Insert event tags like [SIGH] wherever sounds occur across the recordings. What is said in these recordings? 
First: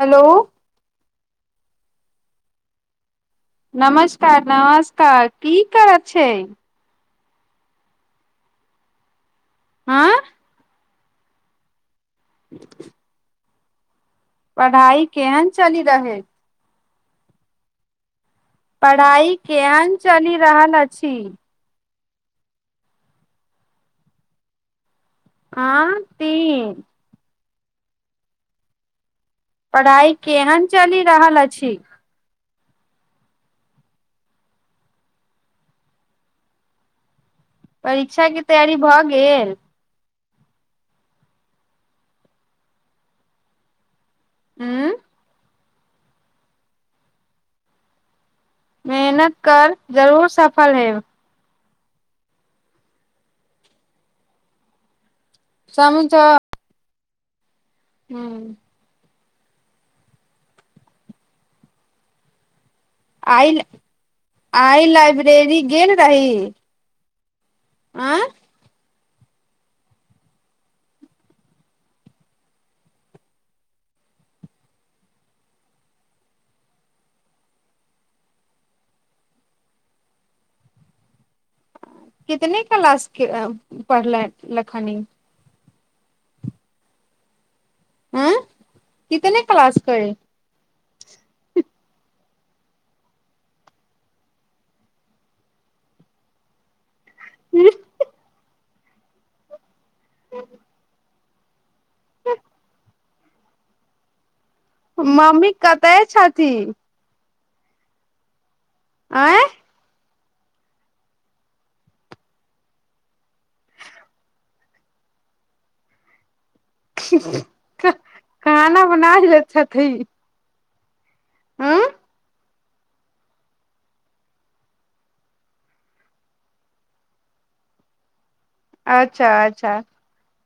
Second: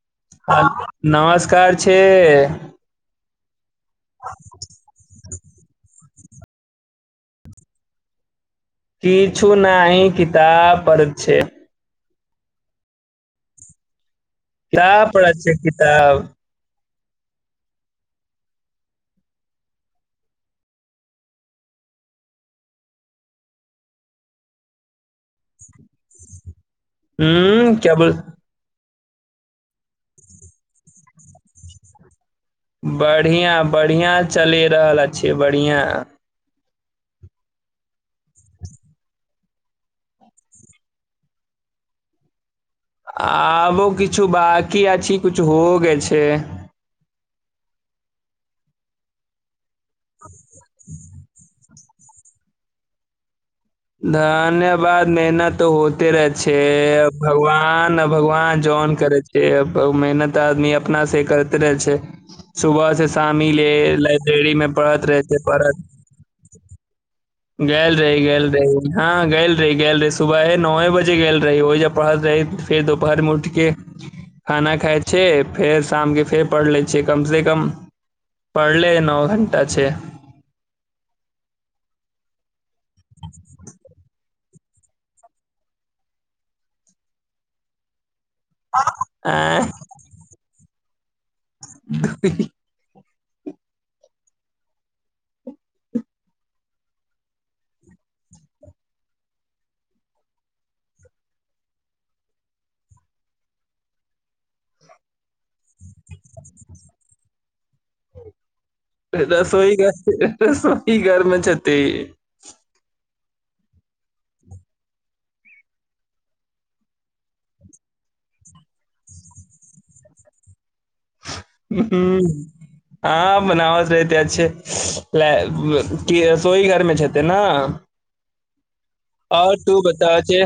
hello ह नमस्कार छै नमस्कार नमस्कार की करत छै किछु नहि हँ किताब पढ़त छै [INAUDIBLE] पढ़ाई किताब पढ़ैइ केहन छियै चलि रहल किताब पढ़ाई केहन चलि रहल अछि हँ ठीक हूं क्या बोल पढ़ाई केहन चलि रहल अछि बढ़िआँ बढ़िआँ चलि रहल अछि बढ़िआँ परीक्षा के तैयारी भऽ गेल आबो किछु बाकी ह अछि किछु हो गेल छैइ मेहनत कर जरूर सफल हेब धन्यवाद मेहनत तऽ होते रहै समझह छै भगवान आ न हूँ भगवान जौन करे छैय मेहनत आदमी अपना से करते रहे छै सुबह से सामी आइ ले लाइब्रेरी में आइ पढ़त रहत लाइब्रेरी गेल रही पढ़त गेल रही आँ गेल रही हँ गेल रही गेल रही सुबह नौ ए बजे गेल रही ओहि जब पढ़ल रही फेर दोपहर मे उठ के खाना खाय छै फेर शामके फेर पढ़ लै छै कम से कम पढ़ले नओ घण्टा छै कितने क्लास पढ़ले लखनी अँ कितने आँय क्लास क [UNINTELLIGIBLE] ह [UNINTELLIGIBLE] [UNINTELLIGIBLE] मम्मी कतय छथिन आँय रसोई घर रसोई घरमे छथि खाना बनाय लैत छथि ह हँ बनावट रहते अच्छे की रसोई घरमे छै ते ने अच्छा आओर अच्छा तू बता छै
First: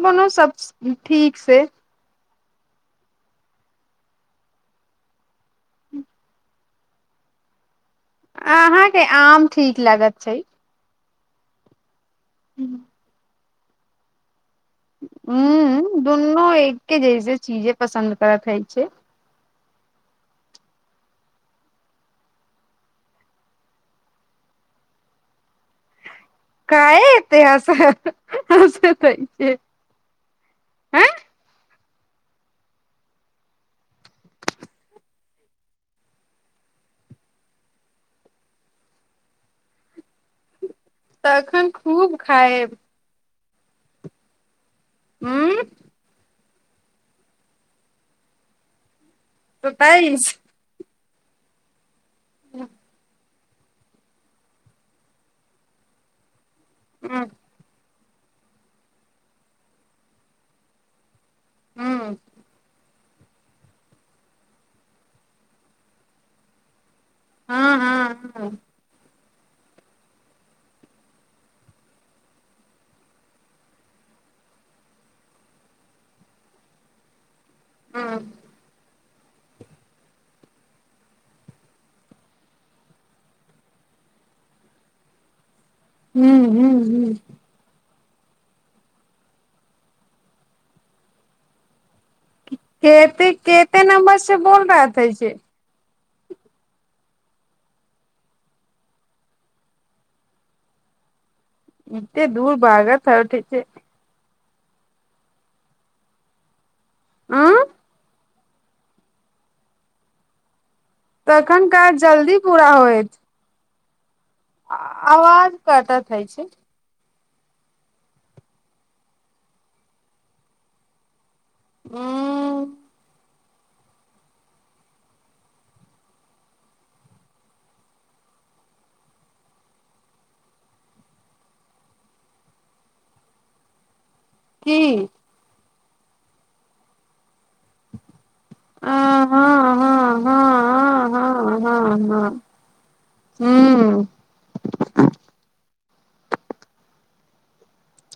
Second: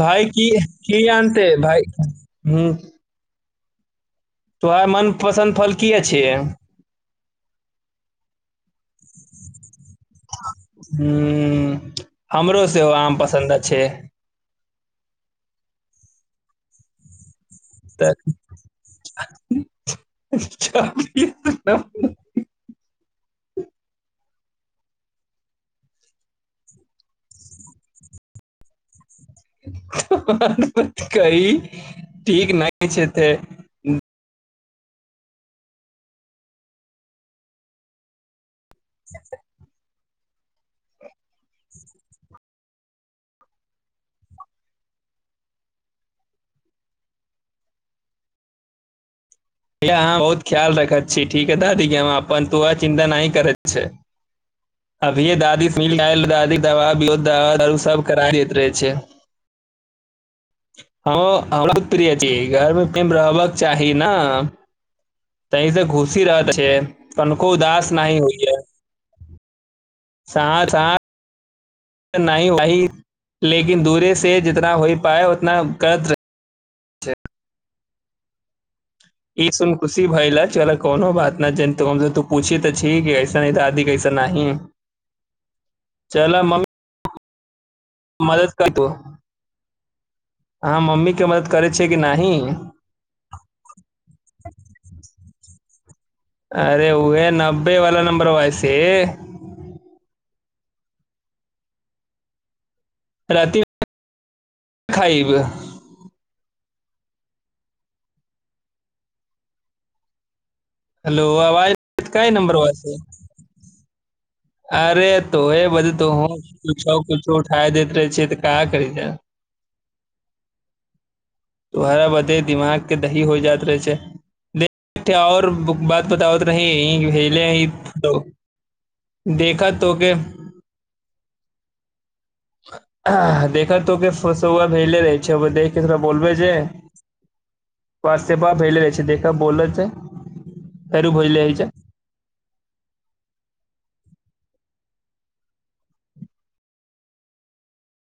भाई की सब की ठीक आनते से भाइ हू तोहर मनपसन्द फल की अछि अहाँके आम ठीक लागत छै ह हमरो सेहो आम पसन्द छै ह दूनु एके जैस चीजे पसन्द तऽ करत हइ छै [UNINTELLIGIBLE] काय एतै हसे हस्त हैइ कही ठीक नहि छै ते [INAUDIBLE] तखन खूब खायब उं भैया हम सताइस बहुत ख्याल रख छी ठीक है दादी हम अपन ह तोह चिन्ता नहि करैत अभीे दादी स मिल दादी दबा ह दबा दारू सब करा दैत रहे छै हमरा बहुत प्रिय हँ छी घरमे रहबक चाही ने तहि से खुशी रहत छै तनिको उदास नहि होइ ह सा स नहि वहि लेकिन दूरे से जितना हो पाए उतना करत रही हँ ई सुन खुशी भाइल चलअ कोनो बात न ज त हमस तू पूछि तऽ छी कि कऐसा दादी कैसन नहि हू हू हू मदद करतौ आहाँ मम्मी के मदद करै छी केते केते नम्बर से बोल रहा था जे अरे उह नब्बे वाला नम्बरबा से एते दूर भागत ह ओठै छै खइब आँ हेलो तखन आवाज काज क जल्दी नंबर पूरा व से होयत अरे त आवाज ए बध त कटत हइ ह छै कछो उठााय दैत रहे छिय तऽ कहाँ करी जा तोहरा बते उ दिमाग के दही होइ जाइत रहै छै देखठेऔर बात बताओत भेले हइ तो देखअ तोहके देखअ तोहके पंसौआ की भेले रहै छै व देख के थोड़ा बोलबै जे व्हाट्सऐपा भेजले रहै आ छै देखह हँ बोलल हँ छै हँ फेरो भेजले रहै हँ हँ छै हँ हँ हू [INAUDIBLE]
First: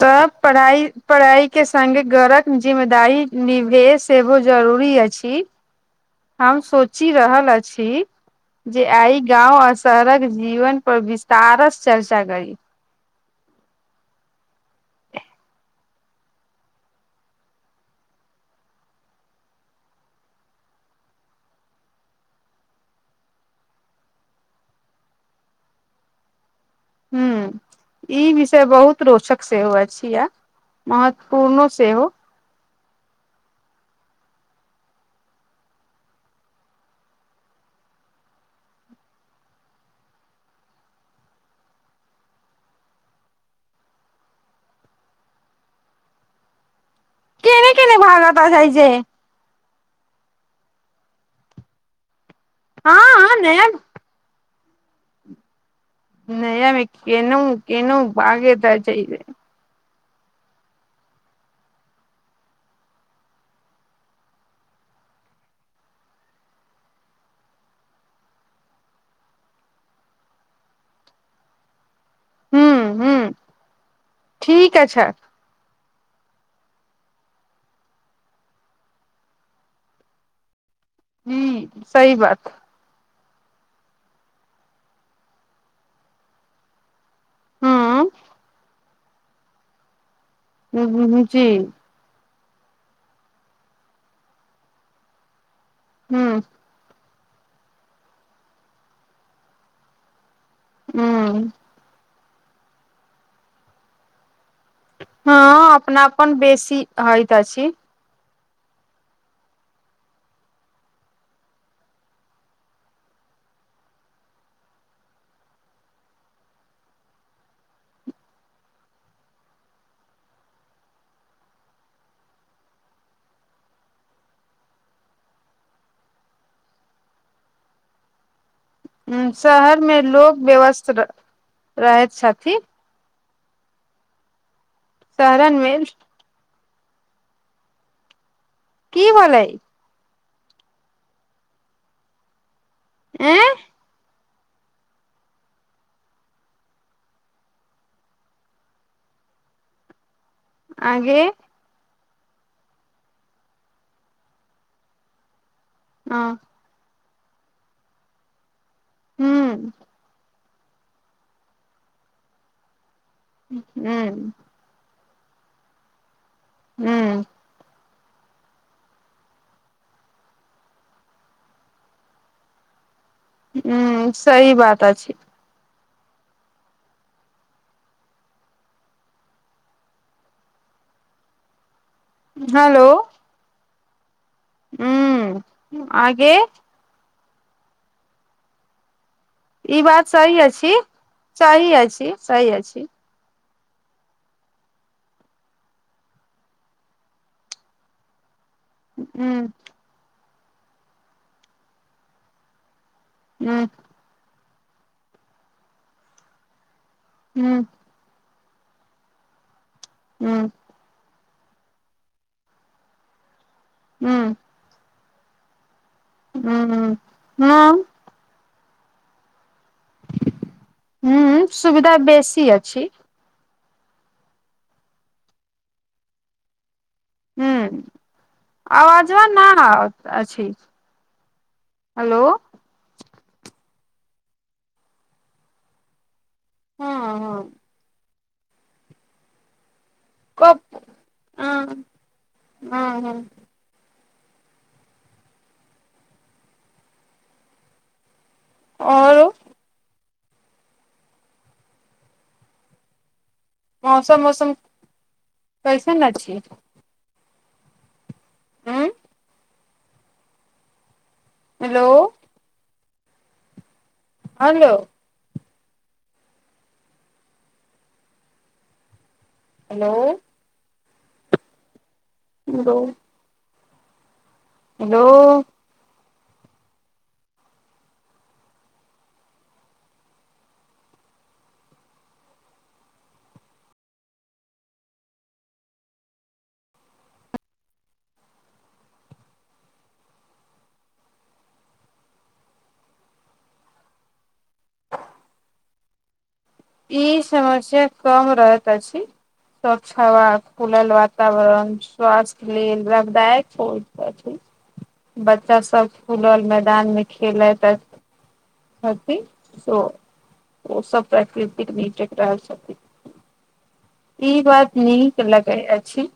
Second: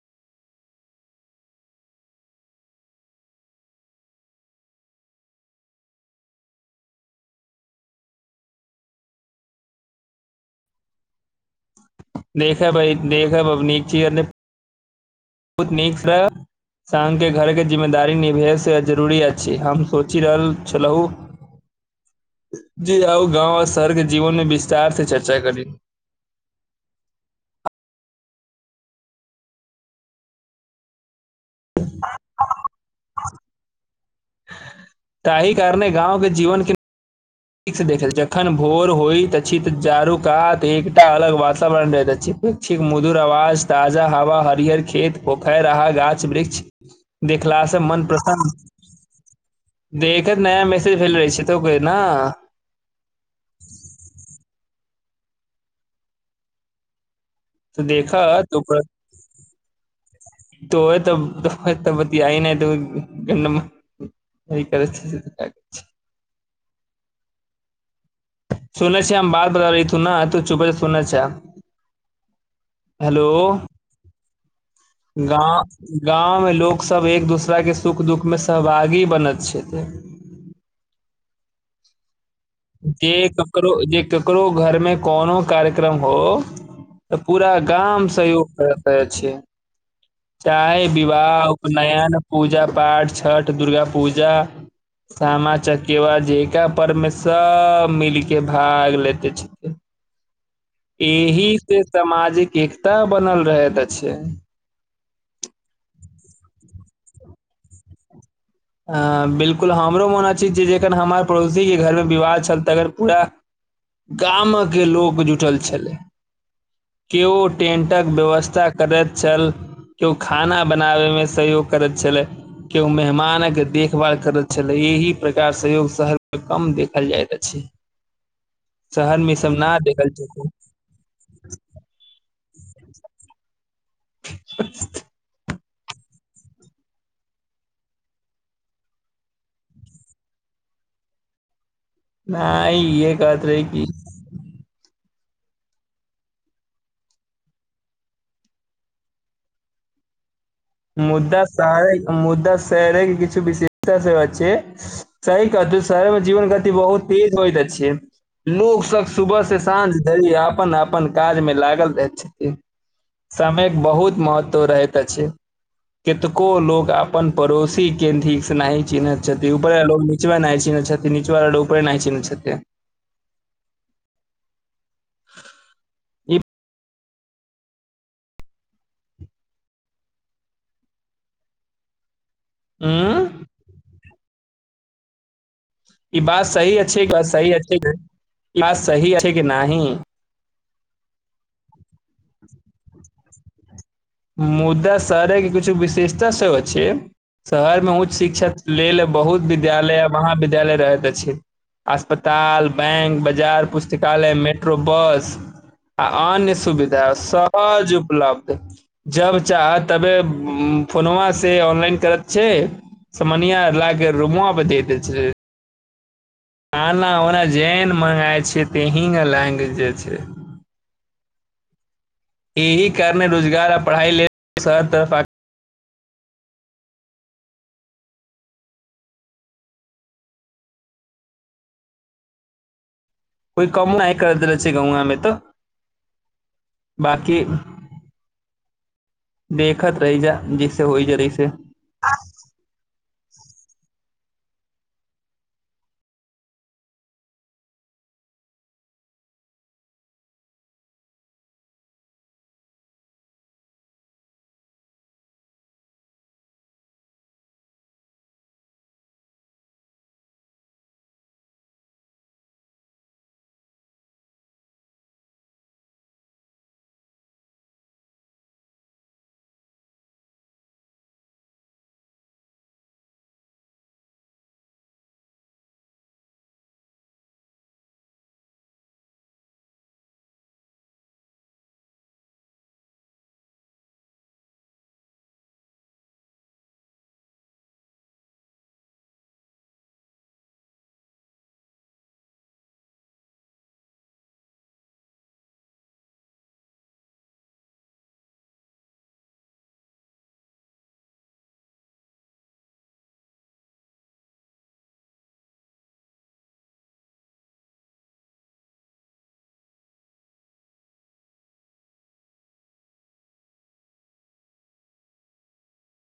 तऽ पढ़ाई पढ़ाई के संगे घरक जिम्मेदारी निवेश एगो जरू जरूरी अछि हम सोचि रहल अछि जे आइ गाँव आ शहरक जीवन पर विस्तारस चर्चा करी देखब देखब अब नीचे आर नै बहुत नीकसँ सामके घरके जिम्मेदारी निभेसँ जरूरी अछि हम सोचि रहल छलहुँ [INAUDIBLE] जे आउ गाँव आ शहरके जीवन मे विस्तार से चर्चा करी ह ई विषय बहुत रोचक सेहो अछि यै महत्व पूर्नो सेहो ताहि कारणे गाँंव के जीवन के ठीक स देखल जखन भोर होइत अछि त चारूकात एकटा अलग वातावरण रहैत अछि पक्षीक मधुर आवाज ताजा हवा हरिहर खेत पोखरि रहा गाछ वृक्ष देख केने देखलास केने मन भागत प्रसन्न छै जे देखैत नया मैसेज भेल रहे छै त कहै न हँ आने नया मे केनो केनो भागैत आ जैबै तोहे त तऽ तब बतियाइ नहि तब केन [UNINTELLIGIBLE] सुनने छै हम बात बता दैत हु न तू चुपे से सुने छै हूँ हूँ हेलो ठीक अ छै गाँवमे लोकसभ एक दोसराके सुख दुःख मे सहभागी बनैत छथि [INAUDIBLE] ह सही बात जे ककरो जे ककरो घर मे कोनो कार्यक्रम हो तऽ पूरा गाम हूँ सहयोग करैत छै चाहे विवाह जी उपनयन पूजा पाठ छठ दुर्गा पूजा सामा चकेवा हूँ जैका पर्व मे सब मिलके भाग लेते छिके एहि हूँ से सामाजिक एकता बनल रहैत अछि हँ अपनापन बेसी होयत अछि ह बिलकुल हमरो मन अछि जे जखन हमर पड़ोसीके घरमे विवाह छल तखन पूरा गामके लोक जुटल छलै केओ टेन्टक व्यवस्था करैत छल केओ खाना बनाबे मे सहयोग करैत छलै केओ मेहमानक के देखभाल करैत छलै एहि प्रकार सहयोग शहरमे कम देखल जाइत अछि शहर हुँ मे ई सब न शहरमे देखल लोक छै व्यवस्थ र रहैत छथिन [INAUDIBLE] शहरनमे की होलै नहि इहे ए कहत रही की आगे मुद्दा शहरे मुद्दा शहरे के किछु विशेषता सेहो छै शहे शहर मे हँ जीवन गति बहुत तेज होइत अछि लोक सब सुबह से हूँ साँझ धरि अपन अपन काज मे लागल रहैत छथिन समयक बहुत हूँ महत्व रहैत अछि कतेको लोक हूँ अपन पड़ोसी के ठीक नहि चिन्हैत छथि ऊपर लोकग नचबा नहि चिन्हैत छथिन नीचबाला उपरे नहि चिन्हैत छथिन हुँ सही बात अछि ई हेलो उंम्म हुँ ई बात सही अछि सही अछि बात सही अछि कि ई नाही बात सही अछि सही अछि सही अछि मुदा शहरेके किछु विशेषता सब छै शहरमे उच्च शिक्षा लेल हूँ बहुत विद्यालय महाविद्यालय रहैत छै अस्पताल बैंक बाजार हूँ पुस्तकालय मेट्रो बस आ अन्य सुविधा है हूँ सहज उपलब्ध जब चाह तबे हूँ फोनोव से से ऑनलाइन करै छै समनिया लाके हूँ रूमो आ पर दै दे छै हूँ आना ओना हँ जेहन मगाय छै ते हींग लैग जे छै हुम् हुँ सुविधा बेस एहिह कारणे रोजगार आ पढ़ाई ल सब तरफ हुँ आवजबा न आबत अछी हेलो कोइ कम नहि कर देेले छै गआमे तऽ हँ हँ बाकी देखत रहहि जा कब जिसे होइ जरैसे हँ हँ हँ ओरु मौसम वौसम कैसे ने छियै हुँ हेलो हलो हेलो [UNINTELLIGIBLE] हेलो ई समस्या कम रहैत अछि स्वच्छ हवा खुलल वातावरण स्वास्थ्य लेल लाभदायक हो बे छथिन बच्चा सब खुलल मैदानमे खेलैत आ कथी ओ सब प्रकृति [UNINTELLIGIBLE] ई बात निक लगय अछी